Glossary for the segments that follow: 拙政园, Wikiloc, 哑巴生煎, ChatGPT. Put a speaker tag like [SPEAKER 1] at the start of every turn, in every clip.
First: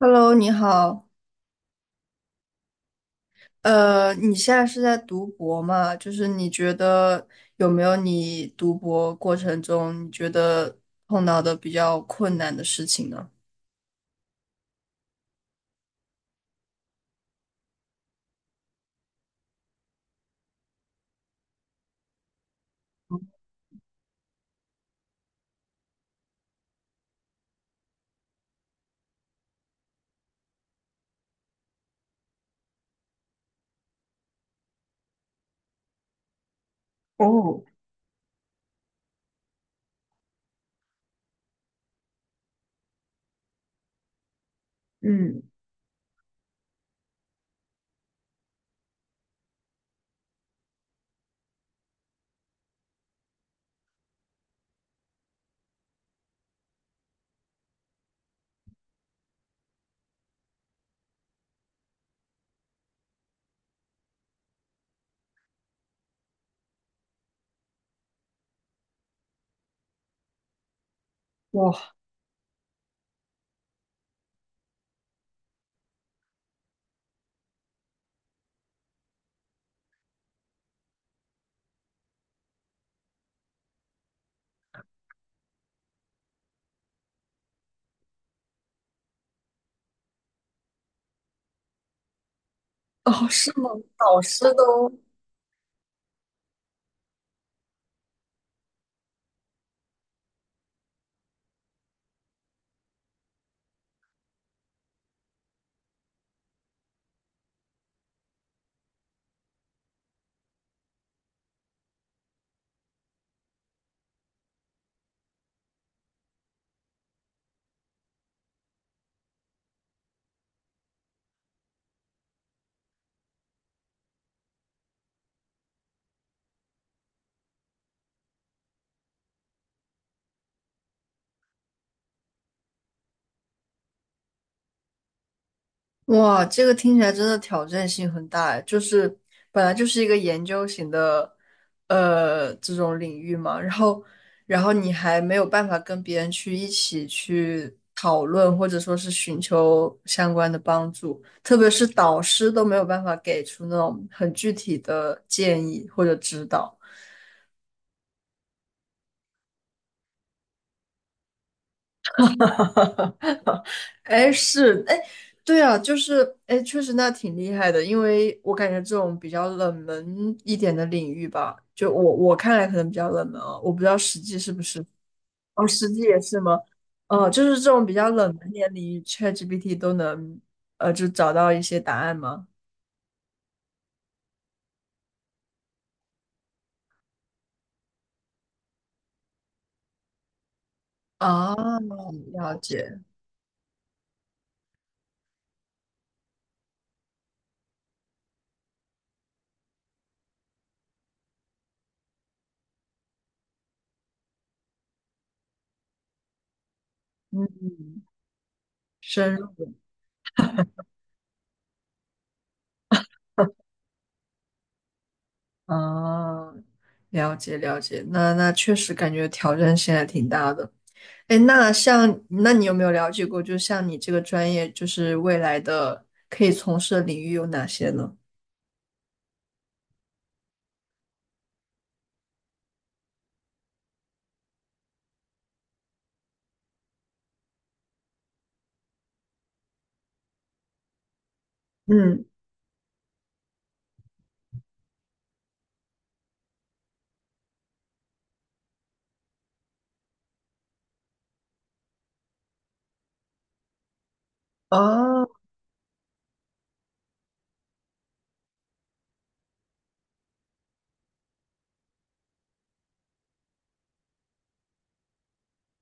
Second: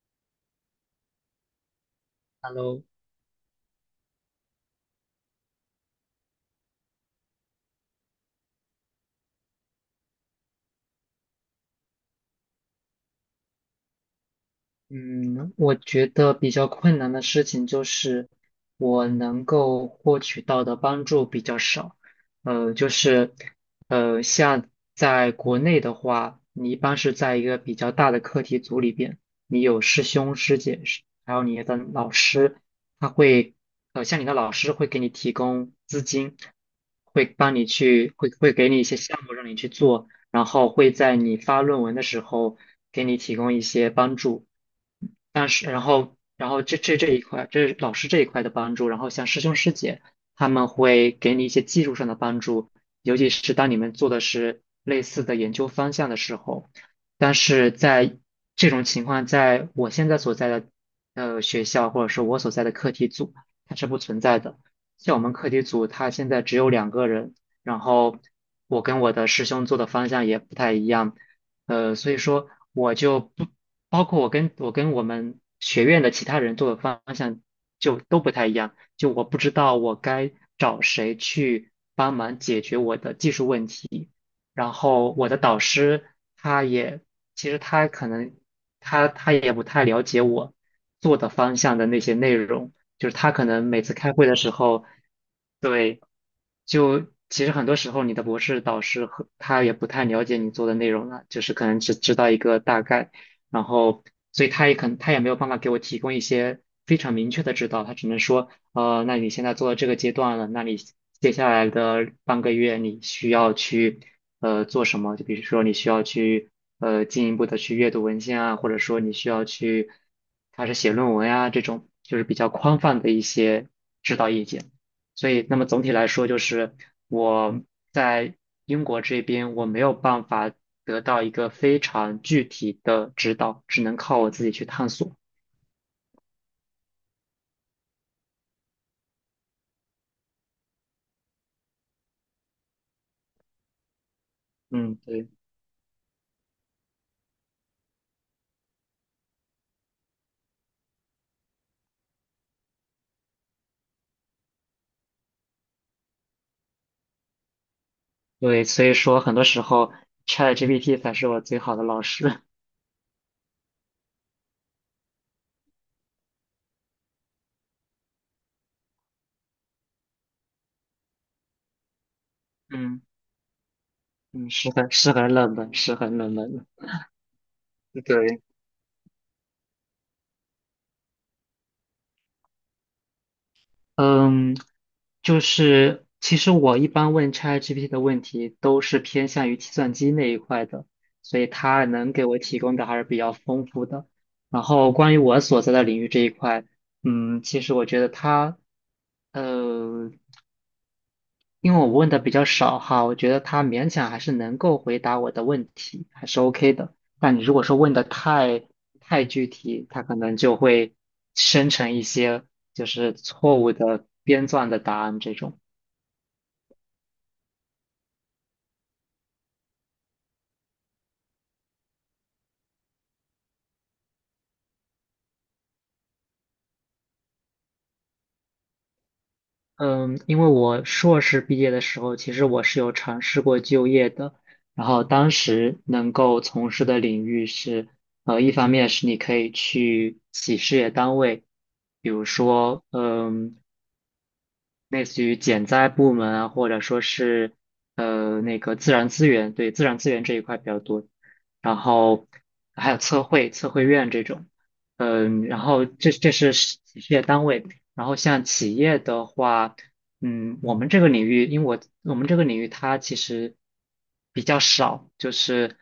[SPEAKER 1] Hello，你好。
[SPEAKER 2] Hello，
[SPEAKER 1] 你现在是在读博吗？就是你觉得有没有你读博过程中你觉得碰到的比较困难的事情呢？
[SPEAKER 2] 嗯，我觉得比较困难的事情就是我能够获取到的帮助比较少。呃，就是呃，像在国内的话，你一般是在一个比较大的课题组里边，你有师兄师姐，是还有你的老师，他会呃，像你的老师会给你提供资金，会给你一些项目让你去做，然后会在你发论文的时候给你提供一些帮助。但是然后然后这一块，这是老师这一块的帮助，然后像师兄师姐他们会给你一些技术上的帮助，尤其是当你们做的是类似的研究方向的时候。但是在这种情况，在我现在所在的学校，或者是我所在的课题组，它是不存在的。像我们课题组，它现在只有两个人，然后我跟我的师兄做的方向也不太一样，
[SPEAKER 1] 哇。
[SPEAKER 2] 所以说我就不包括我跟我们学院的其他人做的方向就都不太一样，就我不知道我该找谁去帮忙解决我的技术问题，然后我的导师他也其实他可能他他也不太了解我做的方向的那些内容，就是
[SPEAKER 1] 哦，
[SPEAKER 2] 他可
[SPEAKER 1] 是
[SPEAKER 2] 能
[SPEAKER 1] 吗？
[SPEAKER 2] 每次开
[SPEAKER 1] 导
[SPEAKER 2] 会的时
[SPEAKER 1] 师
[SPEAKER 2] 候，
[SPEAKER 1] 都
[SPEAKER 2] 对，就其实很多时候你的博士导师和他也不太了解你做的内容了，就是可能只知道一个大概，然后所以他也没有办法给我提供一些非常明确的指导，他只能说。那你现在做到这个阶段了，那你接下来的半个月你需要去做什么？就比如说你需要去进一步的去阅读文献啊，或者说你需要去开始写论文呀，这种就是比较宽泛的一些指导意见。所以，那么总体来说，就是我在英国这边我没有办法得到一个非常具体的指导，只能靠我自己去探索。
[SPEAKER 1] 哇，这个听起来真的挑战性很大哎，就是本来就是一个研究型的，这种领域嘛，然后，然后你
[SPEAKER 2] 嗯，
[SPEAKER 1] 还
[SPEAKER 2] 对。
[SPEAKER 1] 没有办法跟别人去一起去讨论，或者说是寻求相关的帮助，特别是导师都没有办法给出那种很具体的建议或者指导。
[SPEAKER 2] 对，所以说很多时候 ChatGPT 才是我最好的老师。
[SPEAKER 1] 哎，是，哎，对啊，就是，哎，确实那挺厉害的，因为我感觉这种比较冷门一点的领域吧，就我看来可能比
[SPEAKER 2] 嗯
[SPEAKER 1] 较冷门啊，我不知道实际
[SPEAKER 2] 嗯，
[SPEAKER 1] 是不
[SPEAKER 2] 是
[SPEAKER 1] 是。
[SPEAKER 2] 很是很冷
[SPEAKER 1] 哦，
[SPEAKER 2] 门，
[SPEAKER 1] 实
[SPEAKER 2] 是
[SPEAKER 1] 际
[SPEAKER 2] 很
[SPEAKER 1] 也
[SPEAKER 2] 冷
[SPEAKER 1] 是
[SPEAKER 2] 门
[SPEAKER 1] 吗？
[SPEAKER 2] 的。
[SPEAKER 1] 哦，就是这种比较冷
[SPEAKER 2] 对，
[SPEAKER 1] 门一点领域，ChatGPT 都能，就找到一些答案吗？
[SPEAKER 2] 嗯，就是其实我一般问 ChatGPT 的问题都是偏向于计算机那一块的，所以
[SPEAKER 1] 啊，
[SPEAKER 2] 它能给我
[SPEAKER 1] 了
[SPEAKER 2] 提供的还
[SPEAKER 1] 解。
[SPEAKER 2] 是比较丰富的。然后关于我所在的领域这一块，嗯，其实我觉得它，呃，因为我问的比较少哈，我觉得他勉强还是能够回答我的问题，还是 OK 的。但你如果说问
[SPEAKER 1] 嗯，
[SPEAKER 2] 的太
[SPEAKER 1] 深
[SPEAKER 2] 具
[SPEAKER 1] 入。
[SPEAKER 2] 体，他可能就会生成一些就是错误的编撰的答案这种。
[SPEAKER 1] 啊，了解了解，那确实感觉挑战性还挺大的。哎，那像，那你有没有了解过，就像你这个专业，就是未来的可以从事的领域有哪些呢？
[SPEAKER 2] 嗯，因为我硕士毕业的时候，其实我是有尝试过就业的，然后当时能够从事的领域是，一方面是你可以去企事业单位。比
[SPEAKER 1] 嗯。
[SPEAKER 2] 如说，嗯，类似于减灾部门啊，或者说是那个自然资源，对自然资源这一块比较多，然后还有测绘院这种，
[SPEAKER 1] 哦。
[SPEAKER 2] 嗯，然后这这是事业单位，然后像企业的话，嗯，我们这个领域它其实比较少，就是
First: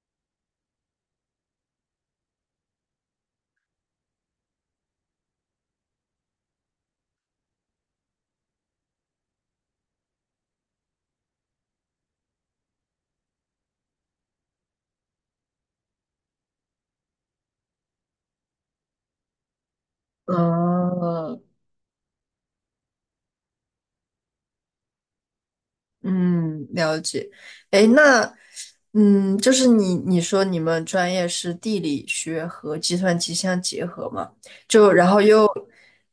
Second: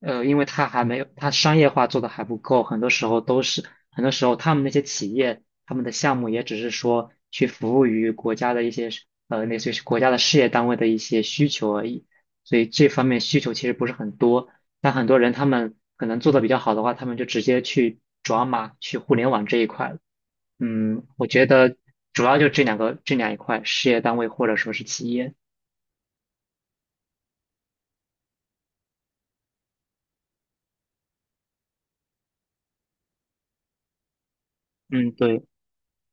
[SPEAKER 2] 呃，因为它还没有它商业化做的还不够，很多时候他们那些企业。他们的项目也只是说去服务于国家的一些类似于是国家的事业单位的一些需求而已，所以这方面需求其实不是很多。但很多人他们可能做的比较好的话，他们就直接去转码去互联网这一块了。嗯，我
[SPEAKER 1] 哦。
[SPEAKER 2] 觉得主要就这两个这两一块，事业单位或者说是企业。
[SPEAKER 1] 嗯，了解。哎，那，嗯，就是你说你们专业是地理学和计算机相结合嘛？就然
[SPEAKER 2] 嗯，
[SPEAKER 1] 后
[SPEAKER 2] 对。
[SPEAKER 1] 又，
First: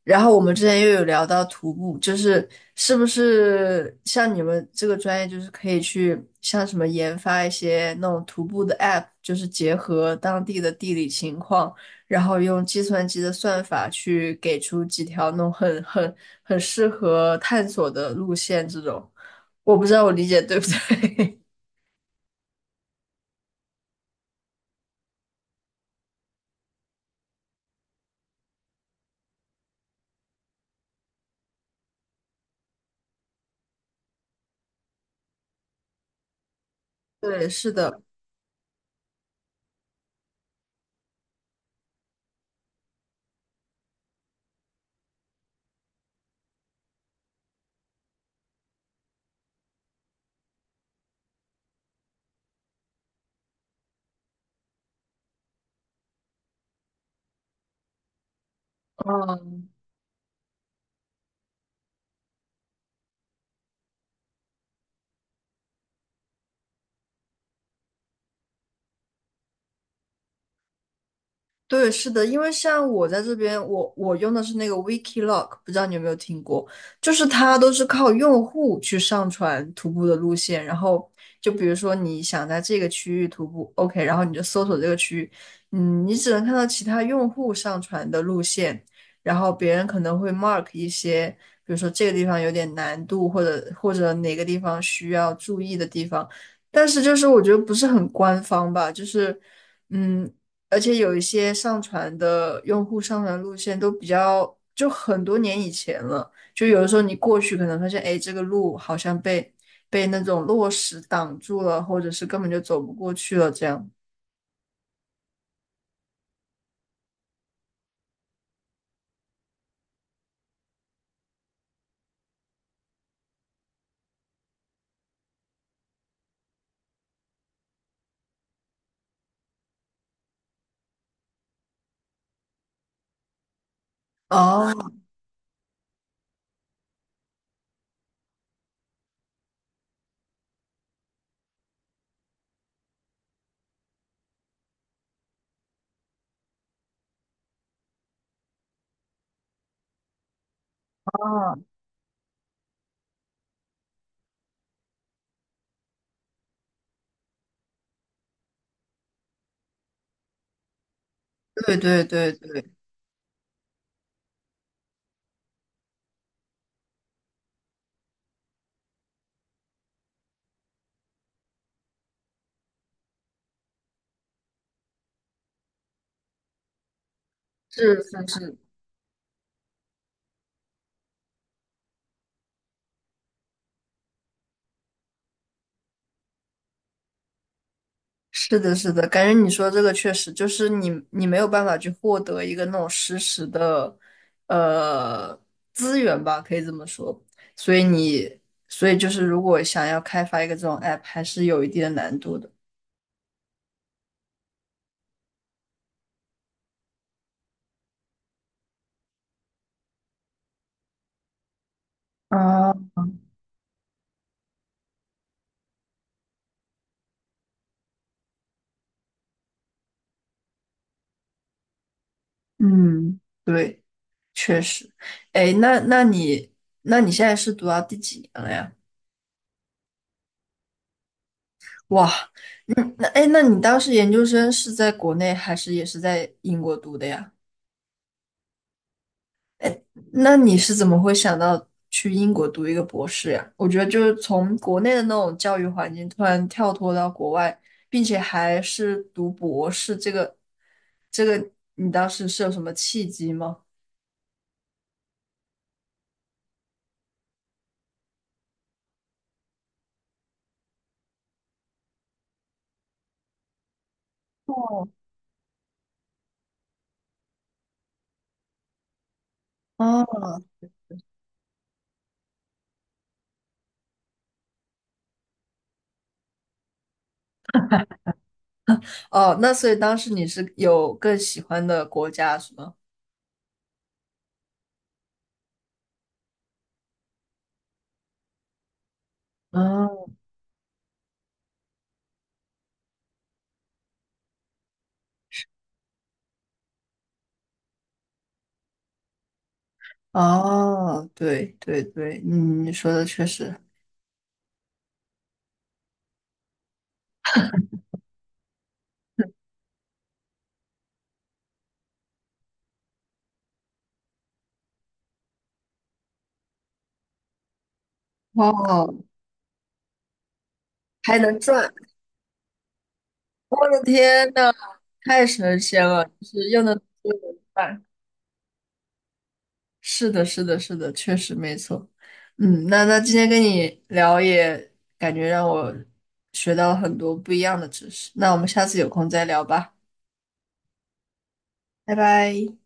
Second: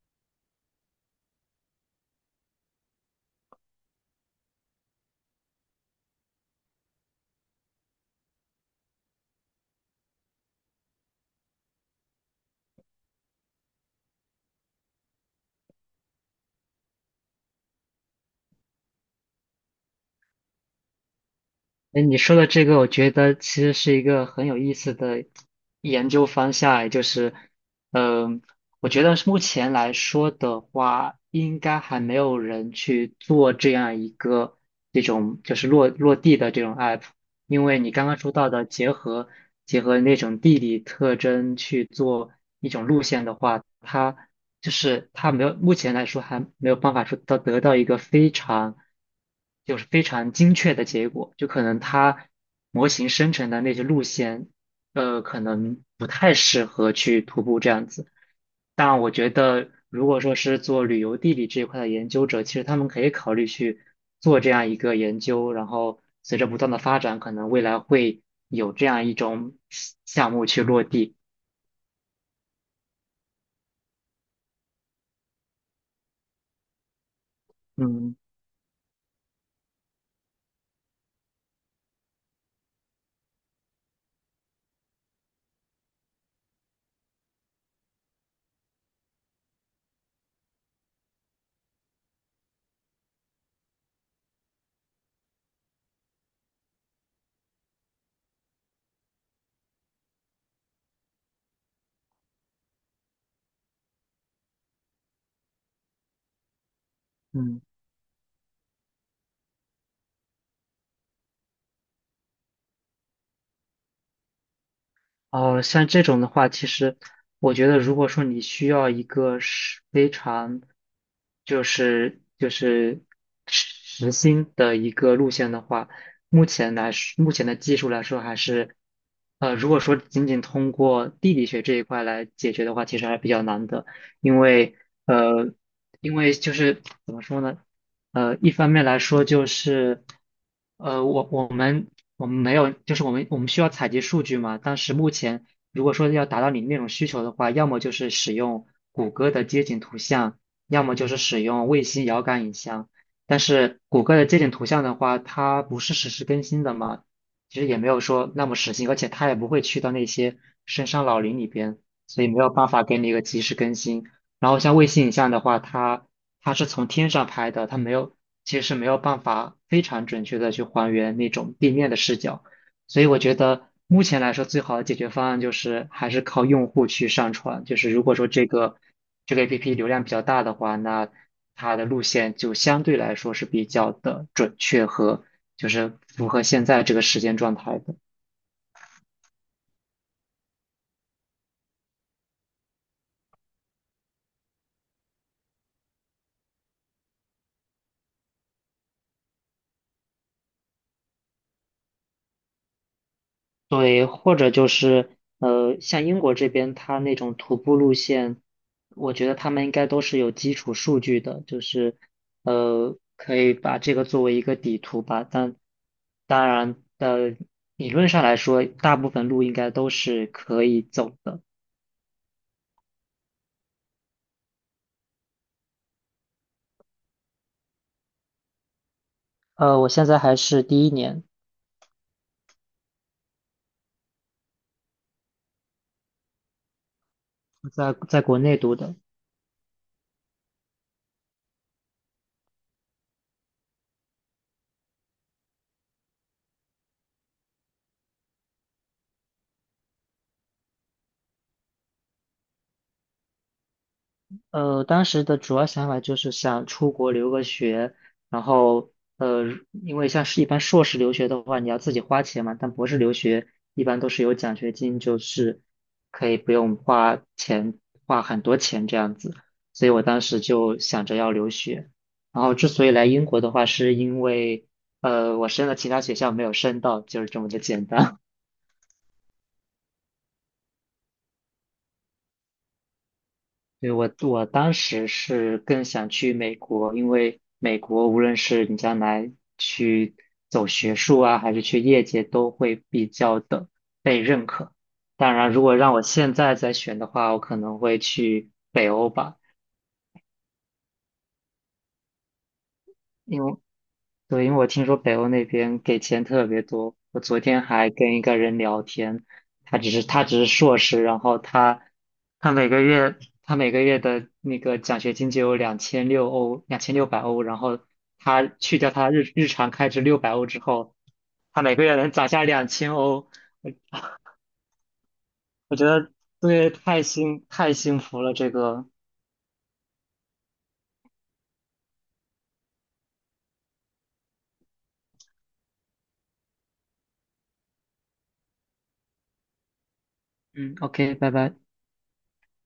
[SPEAKER 1] 然后我们之前又有聊到徒步，就是是不是像你们这个专业，就是可以去像什么研发一些那种徒步的 app，就是结合当地的地理情况，然后用计算机的算法去给出几条那种很很适合探索的路线这种。我不知道我理解对不对。
[SPEAKER 2] 哎，你说的这个，我觉得其实是一个很有意思的研究方向，也就是我觉得是目前来说的话，应该还没有人去做这样一个这种就是落地的这种 app,
[SPEAKER 1] 对，
[SPEAKER 2] 因
[SPEAKER 1] 是
[SPEAKER 2] 为你
[SPEAKER 1] 的。
[SPEAKER 2] 刚刚说到的结合那种地理特征去做一种路线的话，它就是它没有目前来说还没有办法得到一个非常就是非常精确的结果，就可能它模型生成的那些路线，可能不太适合去徒步这样子。但 我觉
[SPEAKER 1] 嗯，
[SPEAKER 2] 得，如果说是做旅游地理这一块的研究者，其实他们可以考虑去做这样一个研究，然后随着不断的发展，可能未来会有这样一种项目去落地。
[SPEAKER 1] 对，是的，因为像我在这边，我用的是那个 Wikiloc，不知道你有没有听过？就是它都是靠
[SPEAKER 2] 嗯
[SPEAKER 1] 用户去上传徒步的路线，然后就比如说你想在这个区域徒步，OK，然后你就搜索这个区域。嗯，你只能看到其他用户上传的路线，然后别人可能会 mark 一些，比如说这个地方有点难度，或者哪个地方需要注意的地方，但是就是我觉得不是很官方吧，就是。嗯，而且有一些上传的用户上传路线都比较，就很多年以前了。就有的时候你过去
[SPEAKER 2] 嗯。
[SPEAKER 1] 可能发现，哎，这个路好像被那种落石挡住了，或者是根本就走不过去了这样。
[SPEAKER 2] 哦，像这种的话，其实我觉得，如果说你需要一个是非常，就是实心的一个路线的话，目前的技术来说，还是，呃，如果说仅仅通过地理学这一块来解决的话，其实还是比较难的，因为
[SPEAKER 1] 哦，
[SPEAKER 2] 呃，因为就是怎么说呢？呃，一方面来说就是，呃,我们没有，就是我们需要采集数据嘛。但是目前如果说要达到你那种需求的话，要么就是使用谷歌的街景图像，要么就是使用卫星遥感影像。但是谷歌的街景图像的话，它不是实时更新的嘛，其实也没有说那么实心，而且它也不会去到那些深山老林里
[SPEAKER 1] 对
[SPEAKER 2] 边，
[SPEAKER 1] 对
[SPEAKER 2] 所以
[SPEAKER 1] 对
[SPEAKER 2] 没有办
[SPEAKER 1] 对，
[SPEAKER 2] 法给你一个及时更新。然后像卫星影像的话，它是从天上拍的，它没有，其实是没有办法非常准确的去还原那种地面的视角，所以我觉得目前来说最好的解决方案就是还是靠用户去上传，就是
[SPEAKER 1] 是
[SPEAKER 2] 如果
[SPEAKER 1] 是
[SPEAKER 2] 说
[SPEAKER 1] 是，
[SPEAKER 2] 这个 APP 流量比较大的话，那它的路线就相对来说是比较的，就是符合现在这个时间状态的。
[SPEAKER 1] 是的，是的，感觉你说这个确实就是你，你没有办法去获得一个那种实时的，呃，资源吧，可以这么说。所以你，所以就是如果想要开发一个这种 app，还是有一定的难度的。
[SPEAKER 2] 对，或者就是像英国这边，它那种徒步路线，我觉得他们应该都是有基础数据的，就是
[SPEAKER 1] 啊，
[SPEAKER 2] 可以把这个作为一个底图吧。但当然的，理论上来说，大部分路应该都是可以走的。
[SPEAKER 1] 嗯，对，确实。哎，那你，那你现在是读到第几年了呀？
[SPEAKER 2] 我现在还是第1年，
[SPEAKER 1] 哇。嗯，那哎，诶那你当时研究生是在国内还是也是在英国读的呀？
[SPEAKER 2] 在在国内读的。
[SPEAKER 1] 哎，那你是怎么会想到去英国读一个博士呀？我觉得就是从国内的那种教育环境突然跳脱到国外，并且还是读博士，这个你当时是有什么契机吗？
[SPEAKER 2] 当时的主要想法就是想出国留个学，然后呃，因为像是一般硕士留学的话，你要自己花钱嘛，但博士留学一般都是有奖学
[SPEAKER 1] 哦
[SPEAKER 2] 金，就是可以不用花钱，花很多钱这样子，所以我当时
[SPEAKER 1] 哦，
[SPEAKER 2] 就想着要留学。然后之所以来英国的话，是因为我申了其他学校没有申到，就是这么的简单。
[SPEAKER 1] 哦，那所以当时你是有更喜欢的国家是吗？
[SPEAKER 2] 对，我当时是更想去美国，因为美国无论是你将来
[SPEAKER 1] 哦
[SPEAKER 2] 去走学术啊，还是去业界，都会比较的被认可。当然，如果让我现在再选的话，我可能会去北欧吧。
[SPEAKER 1] 哦，对对对，嗯，你说的确
[SPEAKER 2] 因
[SPEAKER 1] 实。
[SPEAKER 2] 为。对，因为我听说北欧那边给钱特别多。我昨天还跟一个人聊天，他只是硕士，然后他每个月他每个月的那个奖学金就有2600欧，然后他去掉
[SPEAKER 1] 哦，
[SPEAKER 2] 他日常开支六百欧之后，
[SPEAKER 1] 还能
[SPEAKER 2] 他
[SPEAKER 1] 赚。
[SPEAKER 2] 每个月能攒下2000欧。
[SPEAKER 1] 我的
[SPEAKER 2] 我
[SPEAKER 1] 天呐，太神
[SPEAKER 2] 我觉
[SPEAKER 1] 仙了！
[SPEAKER 2] 得
[SPEAKER 1] 就是又
[SPEAKER 2] 对，
[SPEAKER 1] 能又能
[SPEAKER 2] 太
[SPEAKER 1] 赚。
[SPEAKER 2] 幸福了，这个。
[SPEAKER 1] 是的，是的，是的，确实没错。嗯，那今天跟你聊也感觉让我学到了很多不一样的知识。那我们下次有空再聊吧，
[SPEAKER 2] 嗯，OK,拜拜。
[SPEAKER 1] 拜拜。